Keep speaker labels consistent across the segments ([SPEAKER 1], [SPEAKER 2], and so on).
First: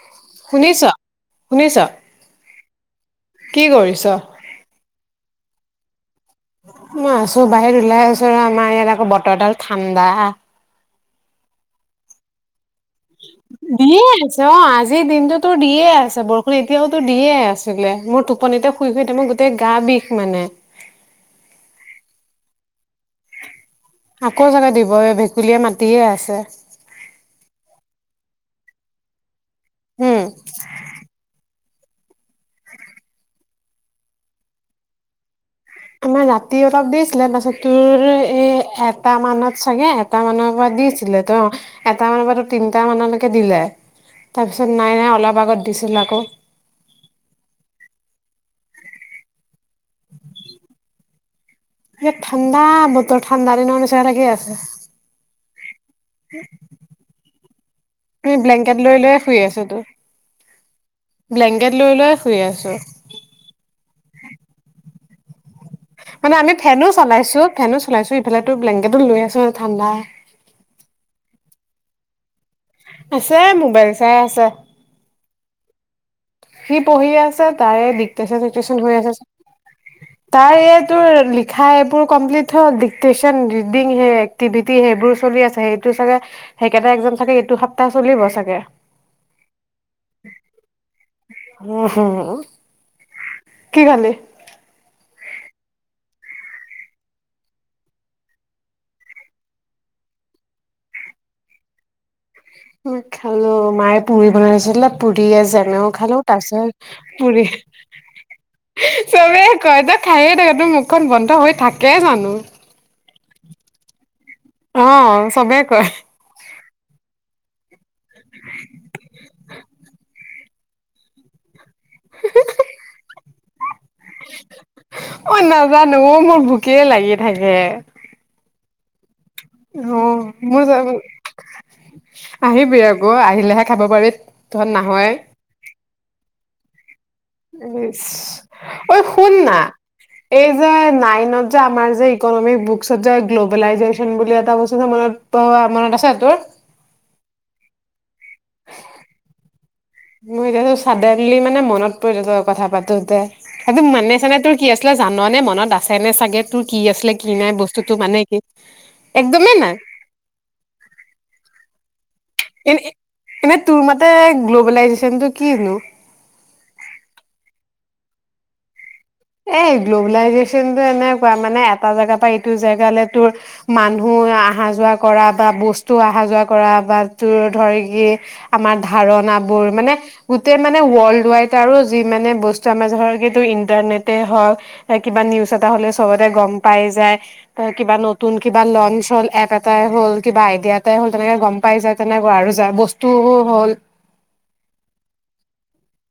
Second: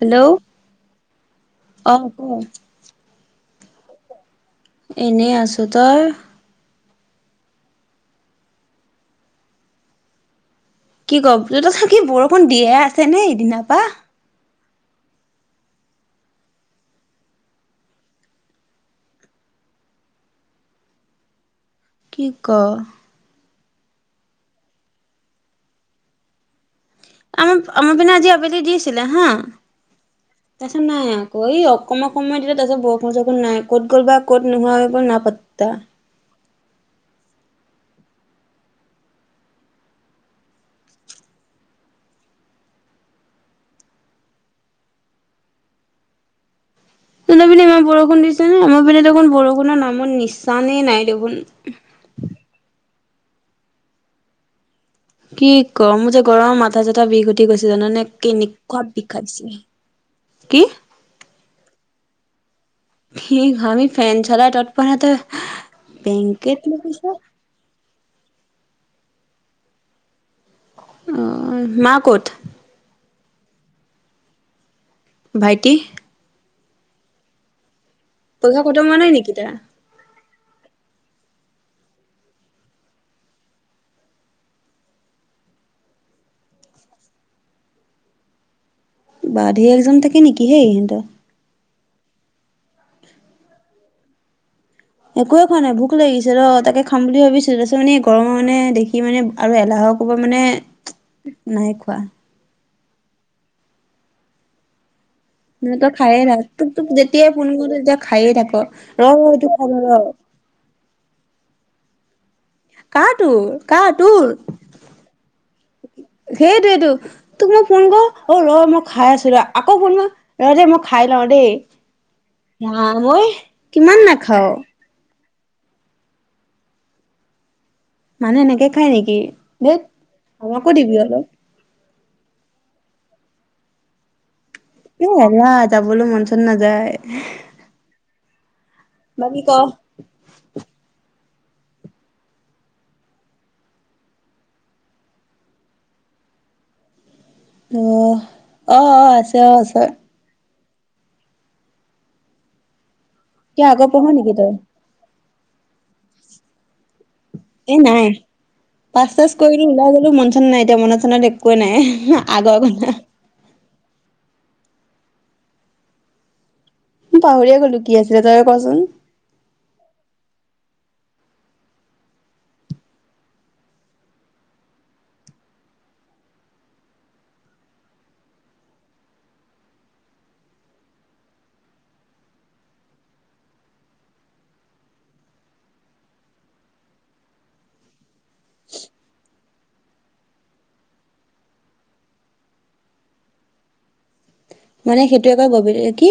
[SPEAKER 1] Hello
[SPEAKER 2] শুনিছ শুনিছ
[SPEAKER 1] অ ক
[SPEAKER 2] কি কৰিছ?
[SPEAKER 1] এনেই আছোঁ তই।
[SPEAKER 2] মই আছোঁ বাহিৰত ওলাই আছোঁ আৰু আমাৰ ইয়াত আকৌ বতৰডাল ঠাণ্ডা।
[SPEAKER 1] কি কম [unintelligible] থাকি বৰষুণ দিয়ে আ
[SPEAKER 2] দিয়ে আছে। অ আজিৰ দিনটোতো দিয়ে আছে বৰষুণ এতিয়াওতো দিয়ে আছিলে মোৰটো পনিতে শুই শুইটো মোৰ গোটেই গা বিষ মানে।
[SPEAKER 1] কি ক'?
[SPEAKER 2] আকৌ চাগে দিবই ভেকুলীয়ে মাতিয়ে আছে।
[SPEAKER 1] আমাৰ আমাৰ পিনে আজি আবেলি দিছিলে হা,
[SPEAKER 2] উম।
[SPEAKER 1] তাৰপিছত নাই আকৌ এই অ'ক সময় সময় দিলে তাৰপিছত বৰষু চৰষুণ নাই ক'ত গ'ল বা ক'ত নোহোৱা হৈ গ'ল নাই পাত্তা।
[SPEAKER 2] আমাৰ ৰাতি অলপ দেছিলে। তাৰপাছত তোৰ এ এটা মানত চাগে। এটা মানৰ পৰা দিছিলে ত এটা মানৰ পৰা তো তিনটা মানলৈকে দিলে। তাৰপিছত নাই নাই অলপ আগত দিছিল‌ আকৌ।
[SPEAKER 1] তহঁতৰ পিনে ইমান বৰষুণ দিছে আমাৰ পিনে দেখোন বৰষুণৰ নামৰ নিচানে নাই দেখোন।
[SPEAKER 2] এ ঠাণ্ডা বতৰ ঠাণ্ডা দিনৰ নিচিনা লাগি আছে।
[SPEAKER 1] কি ক মোৰ যে গৰম মাথা চাথা বিষ উঠি গৈছে জানানে
[SPEAKER 2] আমি ব্লেংকেট
[SPEAKER 1] কেনেকুৱা
[SPEAKER 2] লৈ লৈ শুই
[SPEAKER 1] বিষাইছে।
[SPEAKER 2] আছো তো ব্লেংকেট লৈ লৈয়েই শুই আছো।
[SPEAKER 1] কি আমি ফেন চলাই তৎ পোৱা নাই, ত‌ই।
[SPEAKER 2] মানে আমি ফেনো চলাইছো, ফেনো চলাইছো ইফাল তো ব্লেংকেতো লৈ আছো ঠাণ্ডা।
[SPEAKER 1] উম মা ক'ত।
[SPEAKER 2] আছে মোবাইল চাই আছে।
[SPEAKER 1] ভাইটি।
[SPEAKER 2] সি পঢ়ি আছে তাৰে ডিক্টটেশ্যন
[SPEAKER 1] পৰীক্ষা
[SPEAKER 2] চিক্টেশচন
[SPEAKER 1] খতম
[SPEAKER 2] হৈ
[SPEAKER 1] হোৱা নাই
[SPEAKER 2] আছে।
[SPEAKER 1] নেকি তাৰ?
[SPEAKER 2] তাৰ এই তোৰ লিখা এইবোৰ কমপ্লিট হ'ল, ডিক্টেশচন ৰিডিং হে টিভিটি সেইবোৰ চলি আছে সেইটো চাগে সেইকেইটা এক্সাম চাগে এইটো সপ্তাহ চলিব চাগে।
[SPEAKER 1] বা ধেই এক্সাম থাকে নেকি সেই সিহঁত।
[SPEAKER 2] উম হম কি খালি।
[SPEAKER 1] একোৱে খোৱা নাই ভোক লাগিছে ৰ তাকে খাম বুলি ভাবিছো তাৰপিছত মানে গৰমৰ মানে দেখি মানে। আৰু এলাহৰ কোবত মানে নাই খোৱা।
[SPEAKER 2] খালো মায়ে পুৰি বনাইছিলে। পুৰি য়ে
[SPEAKER 1] মানে
[SPEAKER 2] জেমেও
[SPEAKER 1] তই
[SPEAKER 2] খালো
[SPEAKER 1] খায়ে থাক
[SPEAKER 2] তাৰ
[SPEAKER 1] তোক তোক
[SPEAKER 2] পিছত
[SPEAKER 1] যেতিয়াই
[SPEAKER 2] পুৰি
[SPEAKER 1] ফোন কৰোঁ তেতিয়া খায়ে থাক ৰ ৰ এইটো
[SPEAKER 2] চবেই
[SPEAKER 1] খাম
[SPEAKER 2] কয়
[SPEAKER 1] ৰ।
[SPEAKER 2] তাক খাই থাকে তোৰ মুখখন বন্ধ হৈ থাকে জানো।
[SPEAKER 1] কা তোৰ, কাৰ তোৰ,
[SPEAKER 2] অ চবে কয়
[SPEAKER 1] সেইটো য়ে টো। তোক মই ফোন ক‌ওঁ, অ ৰ মই খাইআছো ৰ, আকৌ ফোন কৰ, ৰ দে মই খাই লওঁ দেই। মাবৈ কিমান নাখাঅ'
[SPEAKER 2] ঐ নাজানো অ' মোৰ ভোকে লাগি থাকে।
[SPEAKER 1] মানুহে এনেকে খায় নেকি। ধেইত
[SPEAKER 2] অ মোৰ
[SPEAKER 1] আমাকো দিবি অলপ।
[SPEAKER 2] আহিবি আকৌ আহিলেহে খাব পাৰি তহঁত নাহয়
[SPEAKER 1] কিবা এহেলা যাবলৈ মন চন নাযায়।
[SPEAKER 2] ইচ ঐ শুন
[SPEAKER 1] বাকী ক
[SPEAKER 2] না?
[SPEAKER 1] অ
[SPEAKER 2] এই যে নাইনত যে আমাৰ যে ইকনমিক্স বুকচত যে গ্ল'বেলাইজেশ্যন বুলি এটা বস্তু যে মনত পঢ়োৱা মনত আছে তোৰ।
[SPEAKER 1] ‌উহ, অ', অ' আছে, আছে।
[SPEAKER 2] মোৰ এতিয়া চডেনলি মানে মনত পৰি গৈছে কথা পাতোতে।
[SPEAKER 1] কিয়
[SPEAKER 2] সেই টো
[SPEAKER 1] আগৰ পঢ়
[SPEAKER 2] মানে
[SPEAKER 1] নেকি
[SPEAKER 2] চানে
[SPEAKER 1] তই
[SPEAKER 2] তোৰ কি আছে। ত‌ই জাননে মনত আছে নে চাগে তোৰ কি আছিলে কি নাই বস্তুতটো মানে কি,
[SPEAKER 1] পাছ চাছ
[SPEAKER 2] একদমেই
[SPEAKER 1] কৰিলো
[SPEAKER 2] নাই।
[SPEAKER 1] ওলাই গলো মন নাই এতিয়া মনত চনত একোৱে নাই আগৰ কথা।
[SPEAKER 2] এনেই তোৰ মতে গ্ল'বেলাইজেশ্যন টো কি নো?
[SPEAKER 1] পাহৰিয়ে গ'লো কি আছিলে, তইয়ে কচোন?
[SPEAKER 2] এই গ্ল'বেলাইজেশ্যনটো এনেকুৱা মানে এটা জেগাৰ পৰা এইটো জেগালৈ তোৰ মানুহ আহা যোৱা কৰা বা, বস্তু আহা যোৱা কৰা, বা তোৰ ধৰি কি আমাৰ ধাৰণা বোৰ মানে গোটেই মানে ৱৰ্ল্ড ওৱাইড আৰু যি মানে বস্তু আমাৰ ধৰ ইণ্টাৰনেট টে হওঁক কিবা নিউজ এটা হ'লে চবতে গ'ম পাই যায়। ত কিবা নতুন কিবা লঞ্চ হ'ল এপ এটাই হ'ল কিবা আইডিয়া এটাই হ'ল তেনেকে গ'ম পাই যায় তেনেকা আৰু, যাযৰ বস্তুও হ'ল।
[SPEAKER 1] মানে সেইটো কয় ববলী কি?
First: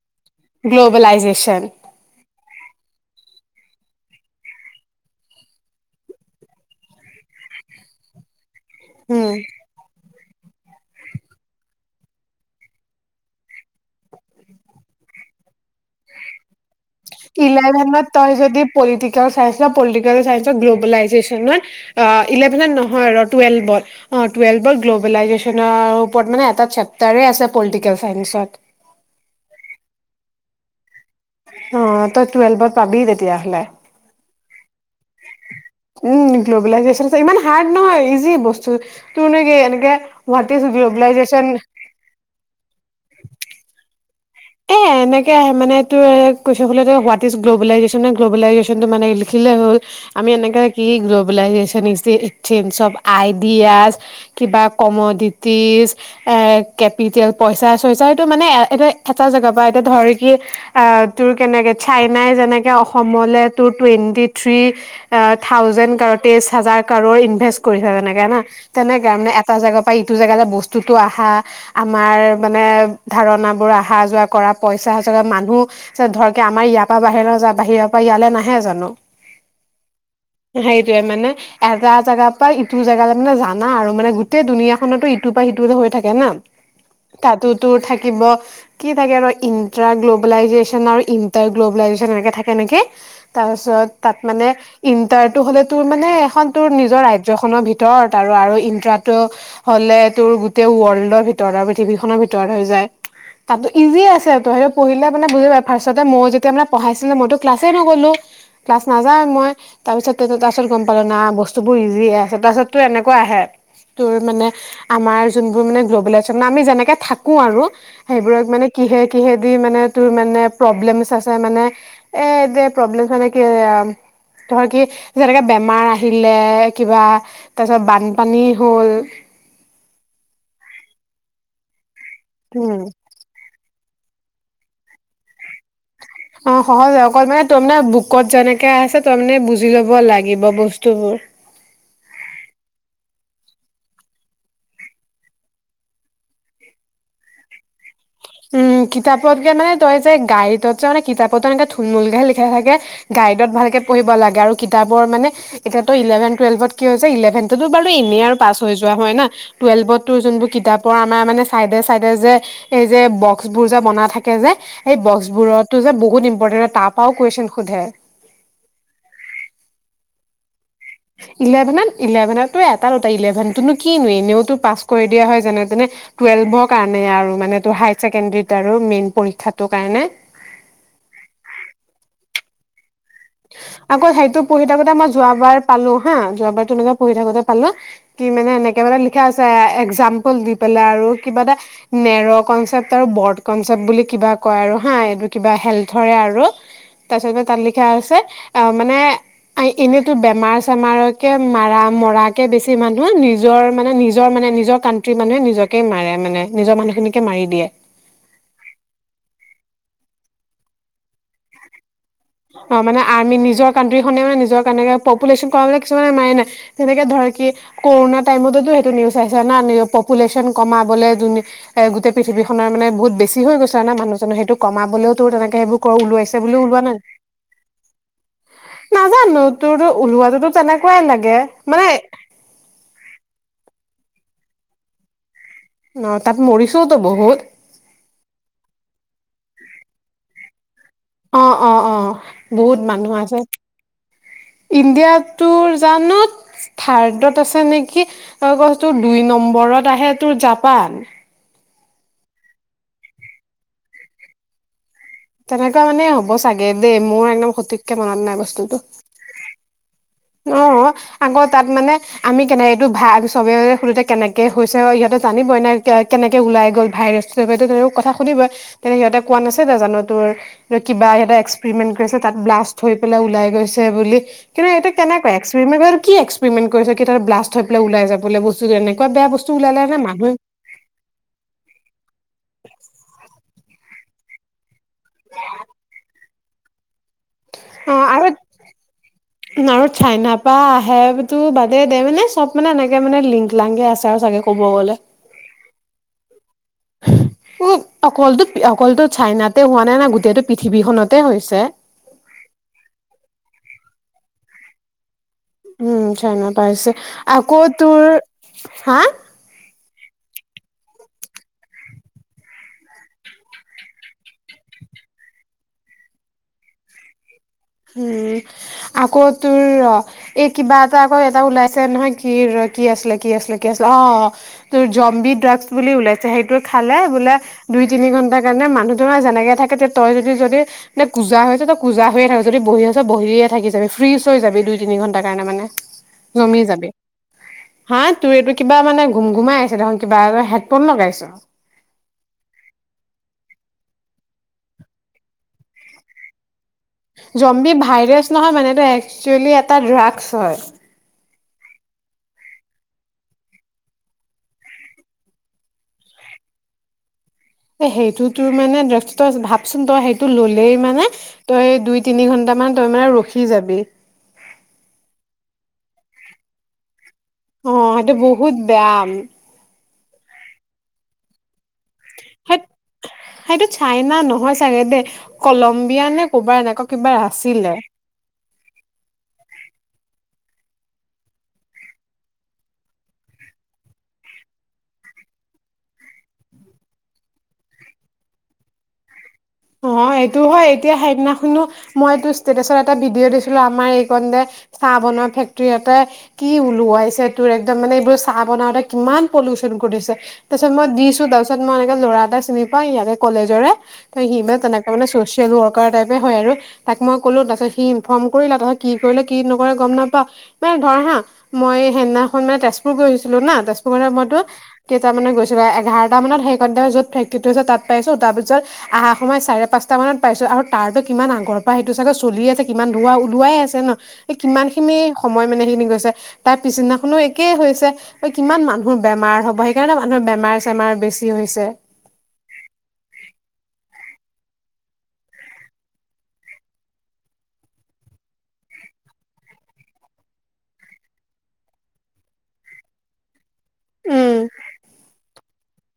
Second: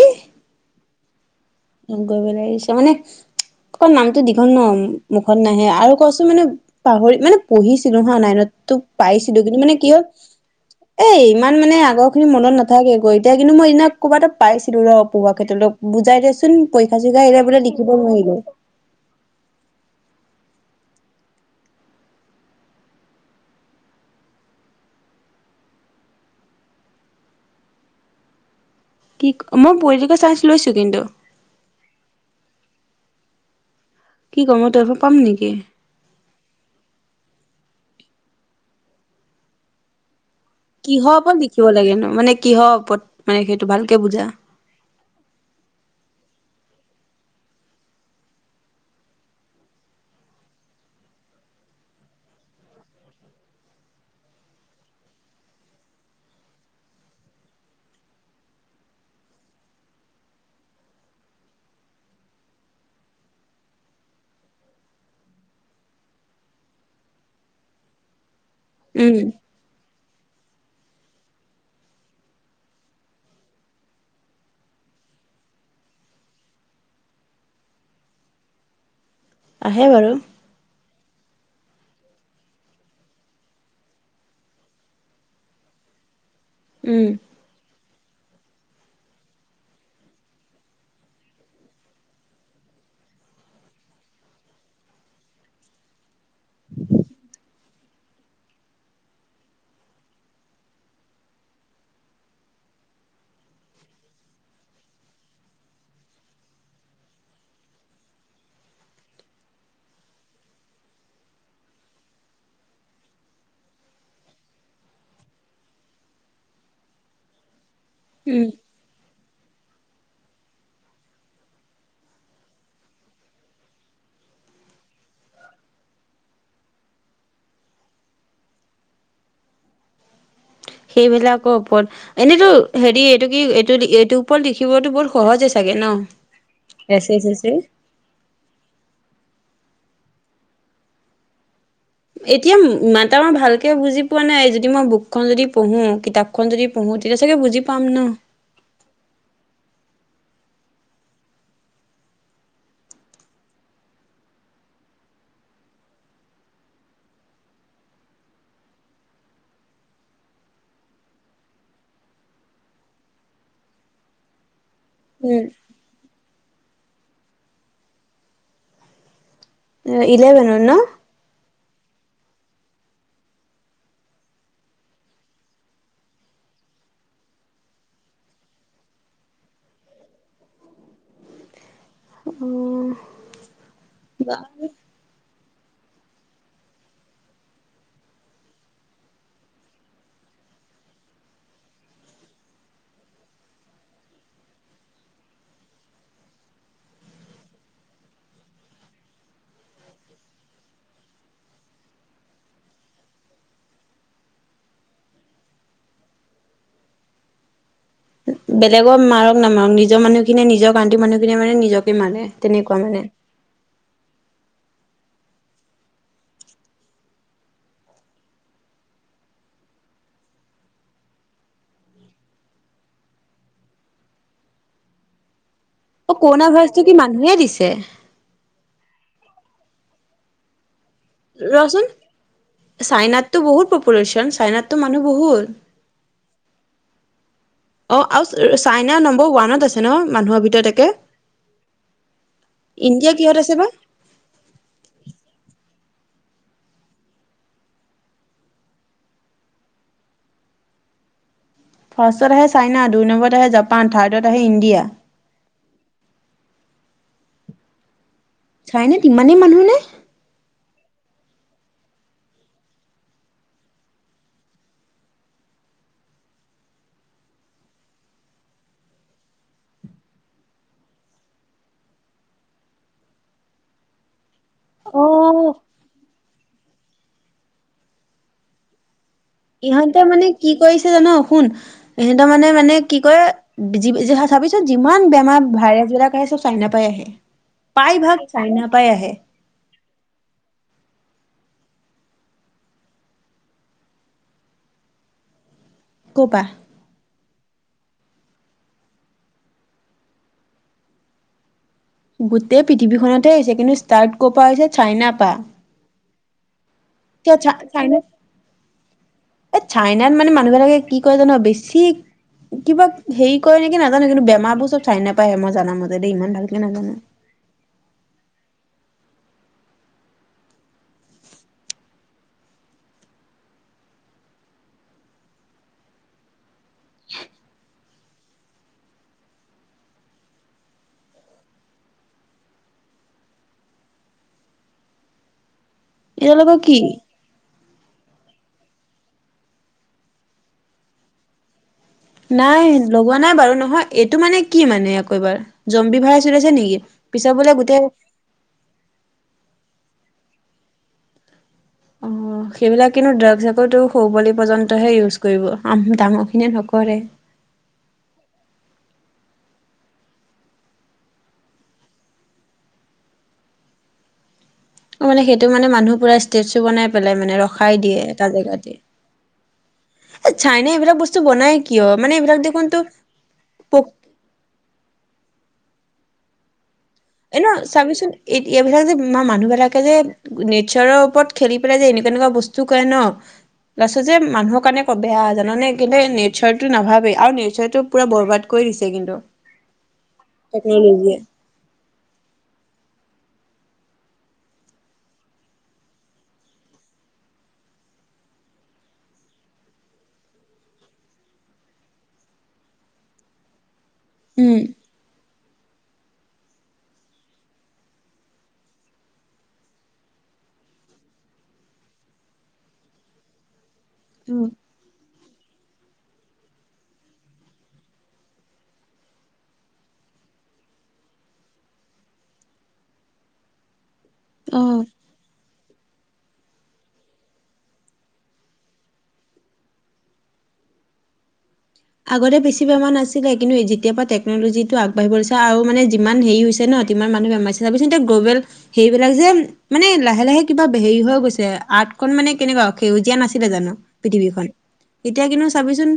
[SPEAKER 2] গ্ল'বলাইজেশ্যন।
[SPEAKER 1] গ্ল'বলাইজেশ্যন মানে অকন নামটো দীঘল ন? মুখত নাহে, আৰু ক'ছো মানে পাহৰি মানে পঢ়িছিলোঁ হা' নাইনত তো
[SPEAKER 2] উম।
[SPEAKER 1] পাইছিলো, কিন্তু মানে কি হ'ল এই, ইমান মানে আগৰ খিনি মনত নাথাকে গৈ, এতিয়া কিন্তু মই সিদিনা ক'ৰবা এটাত পাইছিলো ৰ' পঢ়োৱা ক্ষেত্ৰলৈ বুজাই দেয়চোন, পৰীক্ষা চৰীক্ষাত আহিলে বোলে লিখিব
[SPEAKER 2] ইলেভেনত তই
[SPEAKER 1] নোৱাৰিব?
[SPEAKER 2] যদি পলিটিকেল চাইঞ্চ ল, পলিটিকেল চাইঞ্চৰ গ্ল'বেলাইজেশ্যনত অ' ইলেভেনত নহয় ৰ' টুৱেল্ভত। অ', টুৱেল্ভৰ গ্ল'বেলাইজেশ্যনৰ ওপৰত মানে, এটা চেপ্টাৰেই আছে পলিটিকেল চাইন্সত।
[SPEAKER 1] কিক, মই পলিটিকেল চাইন্স লৈছোঁ কিন্তু।
[SPEAKER 2] অ' তই টুৱেল্ভত পাবি তেতিয়া হ'লে।
[SPEAKER 1] কি কম মই, টুৱেল্ভত পাম নেকি?
[SPEAKER 2] উম, গ্ল'বেলাইজেশ্যনটো ইমান হাৰ্ড নহয়, ইজি বস্তু, তোৰ মানে কি এনেকে হোৱাট ইজ গি
[SPEAKER 1] কিহৰ ওপৰত লিখিব লাগেনো? মানে কিহৰ ওপৰত মানে সেইটো ভালকে বুজা।
[SPEAKER 2] এয়াই। এনেকে আহে মানে, টো এ কুৱেশ্যন সুধিলে তোক এই, হোৱাট ইজ গ্ল'বেলাইজেশ্যন? গ্লবেলাইজেশ্যনটো মানে লিখিলে দিলে হ'ল। আমি এনেকে কি? Globalisation is a change of ideas কিবা ক'মোডিটিজ, এ কেপিটেল পইচা-চইচা এইটো মানে এ এটা এটা জেগা পৰা এতিয়া ধৰ, কি আ তোৰ কেনেকে চাইনাই যেনেকে অসমলে তোৰ টুৱেণ্টিত থ্ৰী থাউজেণ্ড ক'ৰৰ তেইশ হাজাৰ ক'ৰৰ ইনভেষ্ট কৰিছে যেনেকে না'? তেনেকে
[SPEAKER 1] উম
[SPEAKER 2] মানে এট এটা জেগাৰ পৰা ইটো জেগালে বস্তুটো আহা, আমাৰ মানে ধাৰণাবোৰ আ আহা-যোৱা কৰা পইচা আচলতে মানুহ ধৰ কি আমাৰ ইয়াৰ পৰা বাহিৰলে যোৱা, বাহিৰৰ পৰা ইয়ালে নাহে জানো?
[SPEAKER 1] আহে বাৰু।
[SPEAKER 2] সেইটোৱেই মানে এটা জেগাৰ পৰা, ইটো জেগালে মানে জানা আৰু মানে, গোটেই দুুনীয়া খনতো ইটোৰ পৰা সিটো টো হৈ থাকে না?
[SPEAKER 1] উম।
[SPEAKER 2] তাতো তোৰ থাকিব কি থাকে বা? ইন্ট্ৰা গ্ল'বেলাইজেশ্যন আৰু ইণ্টাৰ গ্ল'বেলাইজেশ্যন এনেকে থাকে নেকি? তাৰপিছত তাত মানে ইণ্টাৰটো হ'লে তুৰ মানে, এখন তুৰ নিজৰ ৰাজ্যখনৰ ভিতৰত আৰু আৰু ইণ্টাৰটো হ'লে তুৰ, গোটেই ৱৰ্ল্ডৰ ভিতৰত আৰু পৃথিৱীখনৰ ভিতৰত হৈ যায়। তাতো ইজি আছে তুৰ, হেইটো পঢ়িলে মানে বুজি পাবি। ফাৰ্ষ্টতে মও যেতিয়া মানে পঢ়াইছিলে, মইতো ক্লাছেই নগ'লো। ক্লাছ নাযাওঁৱে মই। তাৰপিছত তাৰপিছত তাৰপিছত গ'ম পালোঁ, না বস্তুবোৰ ইজি আছে। তাৰপিছত টো এনেকুৱা আহে তোৰ, মানে আমাৰ যোনবোৰ মানে গ্ল'বেলাইজেশ্যন, আমি যেনেকে থাকোঁ আৰু
[SPEAKER 1] উম
[SPEAKER 2] সেইবোৰক মানে কিহে কিহেদি মানে, তোৰ মানে প্ৰব্লেমছ আছে মানে এ, এটোৱে, প্ৰব্লেমছ এনেকেই আউ ধৰ কি, যেনেকে বেমাৰ আহিলে কিবা তাৰপিছত বানপানী হ'ল
[SPEAKER 1] সেইভিলাকৰ ওপৰত এনেইতো
[SPEAKER 2] উম
[SPEAKER 1] হেৰি এইটো কি? এইটো লি, এইটোৰ ওপৰত লিখিবতো বহুত সহজে চাগে ন?
[SPEAKER 2] অ, সহজে,
[SPEAKER 1] এছে
[SPEAKER 2] অকল মানে
[SPEAKER 1] চেছে
[SPEAKER 2] তই মানে বুকত যেনেকে আছে, তই মানে বুজি ল'ব লাগিব বস্তুবোৰ।
[SPEAKER 1] এতিয়া ম ইমানটা মই ভালকে বুজি পোৱা নাই, যদি মই বুকখন যদি পঢ়ো, কিতাপ খন যদি পঢ়ো, তেতিয়া চাগে বুজি পাম ন?
[SPEAKER 2] উম, কিতাপতকে মানে তই যে গাইডত যে, মানে কিতাপত টো এনেকে থুলমুলকেহে লিখা থাকে। গাইডত ভালকে পঢ়িব লাগে, আৰু কিতাপৰ মানে এতিয়াাতো ইলেভেন টুৱেলভত কি হৈছে ইলেভেনতো বাৰু এনেই আৰু পাছ হৈ যোৱা হয় না। টুৱেলভ যোনবোৰ কিতাপৰ আমাৰ মানে চাইডে চাইডে যে। যে বক্স বোৰ যে বনাই থাকে, যে সেই বক্স
[SPEAKER 1] উম,
[SPEAKER 2] বোৰত। তটো বহুত ইম্পৰ্টেণ্ট তাৰ পৰাও কুৱেশ্যন হুধে
[SPEAKER 1] ইলেভেনৰ ন।
[SPEAKER 2] ইলেভেনত ইলেভেনতো, এটাত দুটা ইলেভেনতনো কিনোৱ এনেওতো পাছ কৰি দিয়া হয় যেনে তেনে। টুৱেল্ভৰ কাৰণে আৰু মানে ত হায়, চছেকেণ্ডৰীত আৰু মেইন পৰীক্ষাটো কাৰণে?
[SPEAKER 1] অ,
[SPEAKER 2] আকৌ সেইটো পঢ়ি থাকোতে মই যোৱাবাৰ, পালো হা যোৱাবাৰ তেনেকুৱা পঢ়ি থাকোতে পালো। কি মানে এনেকে মটা লিখা আছে একজাম্পল দি পেলাই আৰু কিবা এটা! নেৰ' কনচেপট আৰু বৰ্ড কনচেপট বুলি কিবা, কয় আৰু হা এইটো কিবা হেলথৰে আৰু। তাৰ পিছত তাত লিখা আছে অ মানে? আ এনেইতো বেমাৰ চেমাৰকে মাৰা মৰাকে বেছি মানুহ নিজৰ মানে নিজৰ মানে নিজৰ। কানণ্ট্ৰ মানুহে নিজকে মাৰে মানে নিজৰ মানুহখিনিকে মাৰি দিয়ে।
[SPEAKER 1] বেলেগৰ মাৰক নামাৰক নিজৰ মানুহখিনিয়ে নিজৰ কান্তিৰ মানুহখিনিয়ে মানে, নিজকে মাৰে।
[SPEAKER 2] অ মানে আৰ্মি নিজৰ কাণ্ট্ৰিখনে মানে নিজৰ কাৰনে পপুলেশ্যন কৰা কিছুমানে মাৰে নাই? তেনেকে ধৰ কি কৰোনা টাইমততো সেইটো নিউজাইছে ন পুলেশচন কমাবলে য। এ গোটেই পৃথিৱীখনৰ মানে বহুত বেছি হৈ গৈছে ন মানুহজনৰ সেইটো কমাবলেও তোৰ তেনেকে সেইবোৰ। ক ওলাইছে বুলিও ওলোৱা নাই?
[SPEAKER 1] কোনে দিছে।
[SPEAKER 2] নাজানো তোৰতো ওলোৱা টোতো তেনেকুৱাই লাগে। মানে
[SPEAKER 1] ৰচোন চাইনাততো বহুত পপুলেশ্যন চাইনাততো মানুহ বহুত।।
[SPEAKER 2] অ', তাত মৰিছোওতো বহুত।
[SPEAKER 1] অ', আৰু চাইনা নম্বৰ ওৱানত আছে ন', মানুহৰ ভিতৰত একে?
[SPEAKER 2] অ', অ', অ', বহুত
[SPEAKER 1] ইণ্ডিয়া
[SPEAKER 2] মানুহ
[SPEAKER 1] কিহত
[SPEAKER 2] আছে।
[SPEAKER 1] বা?
[SPEAKER 2] ইণ্ডিয়াটো জানোত। থাৰ্ডত আছে নেকি, ক তোৰ দুই নম্বৰত, আহে তোৰ জাপান।
[SPEAKER 1] ফাৰ্ষ্টত আহে চাইনা, দুই নম্বৰত আহে জাপান, থাৰ্ডত আহে ইণ্ডিয়া।
[SPEAKER 2] তেনেকুৱা মানে হ'ব চাগে দেই, মোৰ একদম সঠিক কে মনত নাই বস্তু।
[SPEAKER 1] চাইনাত ইমানেই মানুহ নে?
[SPEAKER 2] অ'। আকৌ তাত মানে আমি কেনেকে এইটো ভা, চবে সোধোতে কেনেকে হৈছে, ইহতে জানিবই নাই কেনেকে ওলাই গ'ল ভাইৰেটো তেনে কথা শুনিবই, তেনে সিহঁতে কোৱা নাচিলে জানো তোৰ কিবা এটা এক্সপেৰিমেন্ট কৰিছে, তাত ব্লাষ্ট হৈ পেলাই ওলাই গৈছে বুলি, কিন্তু
[SPEAKER 1] অ
[SPEAKER 2] তেনেকোৱাই, এক্সেৰিমেট কৰিছ, সেইটো কি এক্সেৰিমেট কৰিছে তহঁতৰ ব্লষ্ট হৈ পেলাই ওাই যাবলে বস্তুটো এনেকুৱা বেয়া বস্তু ওলালে নে
[SPEAKER 1] ইহঁতে মানে
[SPEAKER 2] মানুহে
[SPEAKER 1] কি কৰিছে জান শুন, ইহঁতেৰ মানে-মানে কি কৰে [unintelligible] চাবি চুন, যিমান বেমাৰ ভাইৰাছ বিলাক আহে, চব চাইনাৰ পাই আহে। পাই
[SPEAKER 2] অ'
[SPEAKER 1] ভাগ
[SPEAKER 2] আৰু
[SPEAKER 1] চাইনা পাই আহে।
[SPEAKER 2] আৰু চাইন পা আহেতো বাদেই দে, মানে চব মানে এনেকে মানে লিংক, লাংকে আছে আৰু চাগে‌ ক'ব গ'লে।
[SPEAKER 1] কপা?
[SPEAKER 2] উ, অকলতো, অকলতো চাইনাতে হোৱা নাই না, গোটেইটো পৃথিৱীখনতে হৈছে।
[SPEAKER 1] গোটেই পৃথিৱীখনতহে আহিছে, কিন্তু ষ্টাৰ্ট ক' পৰা হৈছে, চাইনা পা।
[SPEAKER 2] উম, চাইনা পা আহিছে।
[SPEAKER 1] কিয় চাইনে
[SPEAKER 2] হা
[SPEAKER 1] [unintelligible] এই চাইনাত মানে মানুহবিলাকে কি কৰে জান, বেছি কিবা হেৰি কৰে নেকি নাজানোঁ, কিন্তু বেমাৰ বোৰ চব চাইনা পাই আহে, মই জানা মতে, দেই ইমান ভালকে নাজানোঁ।
[SPEAKER 2] উম, আকৌ তোৰ‌ ৰ এ কিবা এটা আকৌ এটা ওলাইছে নহয়, কি ৰ', কি আছিলে, কি আছিলে, কি আছিলে, অ' তোৰ জম্বি ড্ৰাগছ বুলি ওলাইছে, সেইটো খালে বোলে দুই তিনি ঘণ্টাৰ কাৰণে, মানুহতো নহয় যেনেকে থাকে, তে তই যদি-যদি নে কোঁজা হৈ আছ তই কোঁজা হৈয়ে থাক। যদি বহি আছ, বহিয়ে থাকি যাবি, ফ্ৰিজ হৈ যাবি, দুই তিনি ঘন্টাৰ কাৰণে মানে,
[SPEAKER 1] এতিয়ালোকৰ
[SPEAKER 2] জমি
[SPEAKER 1] কি?
[SPEAKER 2] যাবি। হা তোৰ এইটো কিবা মানে গুম-গুমাই আছে, দেখোন কিবা, হেডফোন লগাইছ?
[SPEAKER 1] নাই লগোৱা নাই বাৰু, নহয় এইটো মানে কি মানে আকৌ এবাৰ, জম্বি ভাইৰাছ ওলাইছে নেকি? পিছত বোলে
[SPEAKER 2] জম্বি
[SPEAKER 1] গোটেই
[SPEAKER 2] ভাইৰাছ নহয় মানে এইটো একচুৱেলি এটা ড্ৰাগছ হয়।
[SPEAKER 1] অ
[SPEAKER 2] [inaudible]
[SPEAKER 1] সেইবিলাক কিন্তু ড্ৰাগছ আকৌ তোৰ সৰু পোৱালী পৰ্যন্তহে ইউজ কৰিব, আম, ডাঙৰ খিনিয়ে নকৰে।
[SPEAKER 2] এ সেইটো তোৰ মানে ড্ৰাগছ তই ভাবচোন তই সেইটো ল'লেই মানে তই দুই তিনি ঘন্টা মান তই মানে ৰখি যাবি।
[SPEAKER 1] অ', মানে, সেইটো মানে মানুহ পুৰা ষ্টেটো বনাই পেলাই, মানে
[SPEAKER 2] অ
[SPEAKER 1] ৰখাই দিয়ে
[SPEAKER 2] সেইটো
[SPEAKER 1] এটা
[SPEAKER 2] বহুত
[SPEAKER 1] জেগাতে।
[SPEAKER 2] বেয়া
[SPEAKER 1] এ চাইনাই এইবিলাক বস্তু বনাই কিয়, মানে এইবিলাক দেখোন তো
[SPEAKER 2] নাই নহয় চাগে দে, কলম্বিয়া নে ক'বা এনেকুৱা কিবা
[SPEAKER 1] এনেও
[SPEAKER 2] আছিলে
[SPEAKER 1] চাবিচোন এইবিলাক যে মানুহ বিলাকে যে নেচাৰৰ ওপৰত খেলি পেলাই যে, এনেকুৱা-এনেকুৱা বস্তু কৰে ন'। পাছত যে, মানুহৰ কাৰণে ক বেয়া, জান নে, কিন্তু এই নেশ্চাৰটো নাভাবেই আৰু নেশ্চাৰটো পুৰা বৰবাদ কৰি দিছে কিন্তু।
[SPEAKER 2] অ এইটো হয় এতিয়া
[SPEAKER 1] টেকনলজিয়ে
[SPEAKER 2] সেইদিনাখনো মই এইটো ষ্টেটাচৰ এটা ভিডিঅ' দিছিলো আমাৰ এইকনতে চাহ বনোৱা ফেক্টৰী এটাই কি ওলোৱাইছে তোৰ একদম মানে এইবোৰ চাহ বনাওতে কিমান পলিউচন কৰিছে। তাৰ পিছত মই দিছো তাৰপিছত মই এনেকে ল'ৰা এটা চিনি পাওঁ ইয়াৰে কলেজৰে ত সি মানে
[SPEAKER 1] উম
[SPEAKER 2] তেনেকে তাৰ মানে ছ'চিয়েল ৱৰ্কাৰ টাইপে হয় আৰু তাক মই ক'লো তাৰপিছত সি ইনফৰ্ম কৰিলে তাৰপিছত কি কৰিলে কি নকৰিলে গম নাপাওঁ। মানে ধৰ হা মই সেদিনাখন মানে তেজপুৰ গৈছিলো না তেজপুৰলৈ মইতো
[SPEAKER 1] উম
[SPEAKER 2] কেইটামানত গৈছিলো আ এঘাৰটা মানত সেই কনতে য'ত ফেক্টৰিটো আছে তাত পাইছো তাৰ পিছত আঁহা সময়ত চাৰে পাঁচটা মানত পাইছো আৰু তাৰতো কিমান আগৰ পৰা সেইটো চাগে চলি আছে কিমান ধোৱা ওলোৱাই আছে ন কিমান
[SPEAKER 1] অ
[SPEAKER 2] খিনি সময় মানে সেইখিনি গৈছে তাৰ পিছদিনাখনো একেই হৈছে কিমান মানুহৰ বেমাৰ হ'ব সেইকাৰণে মানুহৰ বেমাৰ-চেমাৰ বেছি হৈছে।
[SPEAKER 1] আগতে বেছি বেমাৰ নাছিলে কিন্তু যেতিয়াৰ পৰা টেকন'লজিটো আগবাঢ়িব লৈছে আৰু মানে যিমান হেৰি হৈছে ন ইমান মানুহ বেমাৰ হৈছে চাবিচোন এতিয়া গ্লবেল হেইবিলাক যে মানে লাহে লাহে কিবা হেৰি হৈ গৈছে আৰ্থখন মানে কেনেকুৱা সেউজীয়া নাছিলে জানো।
[SPEAKER 2] উম
[SPEAKER 1] পৃথিৱীখন। এতিয়া কিন্তু চাবিচোন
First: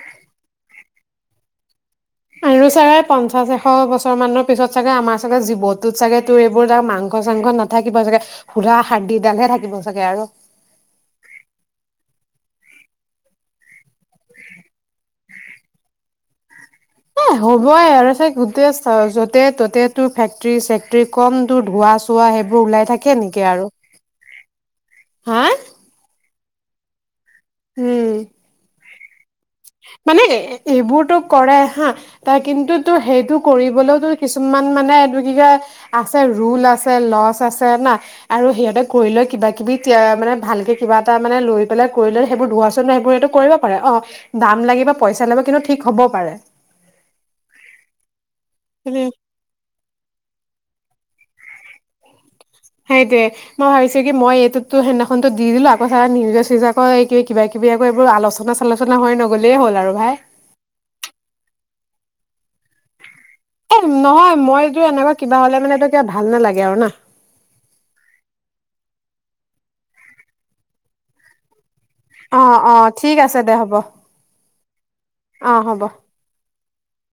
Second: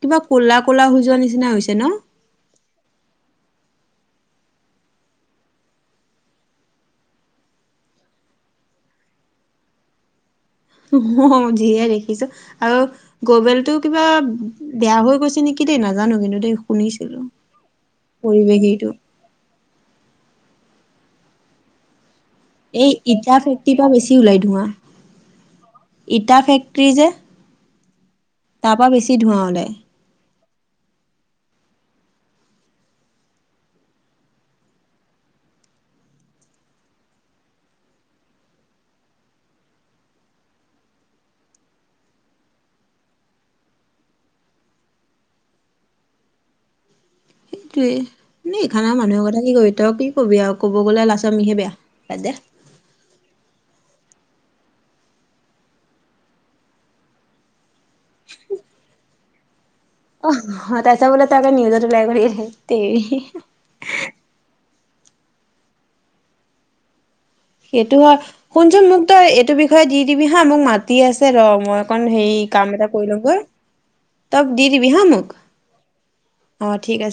[SPEAKER 1] কিবা ক'লা ক'লা হৈ যোৱা নিচিনা হৈছে ন।
[SPEAKER 2] আৰু ছাগে পঞ্চাশ এশ বছৰ মানৰ পিছত চাগে আমাৰ চাগে জীৱতোত চাগে তোৰ এইবোৰ তাৰ মাংস-চাংস নাথাকিব থাকিব চাগে খোদা হাড্ডিডালহে থাকিব চাগে আৰু
[SPEAKER 1] অহ যিহে দেখিছো আৰু গবেলটো কিবা বেয়া হৈ গৈছে নেকি দেই নাজানো কিন্তু দেই শুনিছিলো।
[SPEAKER 2] এ হ'বই আৰু চা
[SPEAKER 1] পৰিৱেশ
[SPEAKER 2] গোটেই
[SPEAKER 1] হেৰিটো
[SPEAKER 2] য'তে ত'তে তোৰ ফেক্টি-চেক্টিৰ কম তোৰ ধোৱা চোৱা ওলাই
[SPEAKER 1] এই
[SPEAKER 2] থাকে
[SPEAKER 1] ইটা
[SPEAKER 2] নেকি আৰু
[SPEAKER 1] ফেক্টৰীৰ পৰা বেছি ওলাই ধোৱা।
[SPEAKER 2] হা
[SPEAKER 1] ইটা ফেক্টৰী যে।
[SPEAKER 2] উম
[SPEAKER 1] তাৰ পা বেছি ধোৱা ওলাই।
[SPEAKER 2] মানে এইবোৰতো কৰে হা। তাৰ কিন্তু তোৰ সেইটো কৰিবলৈও তোৰ কিছুমান মানে এইটো কি কয় আছে ৰুল আছে, লৱজ আছে না। আৰু সিহঁতে কৰি লৈ কিবা কিবি মানে ভালকে কিবা এটা মানে লৈ পেলাই কৰি লৈ সেইবোৰ ধোৱা চোৱা ন সেইবোৰ কৰিব অ', দাম লাগিব, পইচা লাগিব কিন্তু ঠিক হ'ব পাৰে।
[SPEAKER 1] এইটোৱে, এই আমাৰ মানুহৰ গ'লে কি কবি, তই কি কবি আৰু, ক'ব গ'লে লাষ্টত আমিহে বেয়া। বাদ দে,
[SPEAKER 2] সেইটোয়ে, মই ভাবিছোঁ কি মই এইটোতো সেইদিনাখনো দি দিলোঁ আকৌ চাগে নিউজে- চিউজে কয় কি কিবা সেই বিলাক আকৌ এইবোৰ আলোচনা চালোচনা হৈ নগ'লেই হ'ল আৰু ভাই
[SPEAKER 1] হয় তাৰপিছত বোলে তাহঁতে নিউজত ওলাই গ'ল ধেৎ তেৰি,
[SPEAKER 2] এ, নহয় মইটো এনেকুৱা কিবা হ'লে মানে তেতিয়া ভাল নালাগে আৰু না?
[SPEAKER 1] সেইটো হয়। শুনচোন মোক তই এইটো বিষয়ে দি দিবি হা মোক মাতি আছে ৰ মই অকণ হেই
[SPEAKER 2] অ
[SPEAKER 1] কাম
[SPEAKER 2] অ
[SPEAKER 1] এটা কৰি
[SPEAKER 2] ঠিক
[SPEAKER 1] লওঁগৈ।
[SPEAKER 2] আছে দে হ'ব
[SPEAKER 1] তই দি দিবি হা মোক
[SPEAKER 2] অ হ'ব
[SPEAKER 1] অ', ঠিক আছে।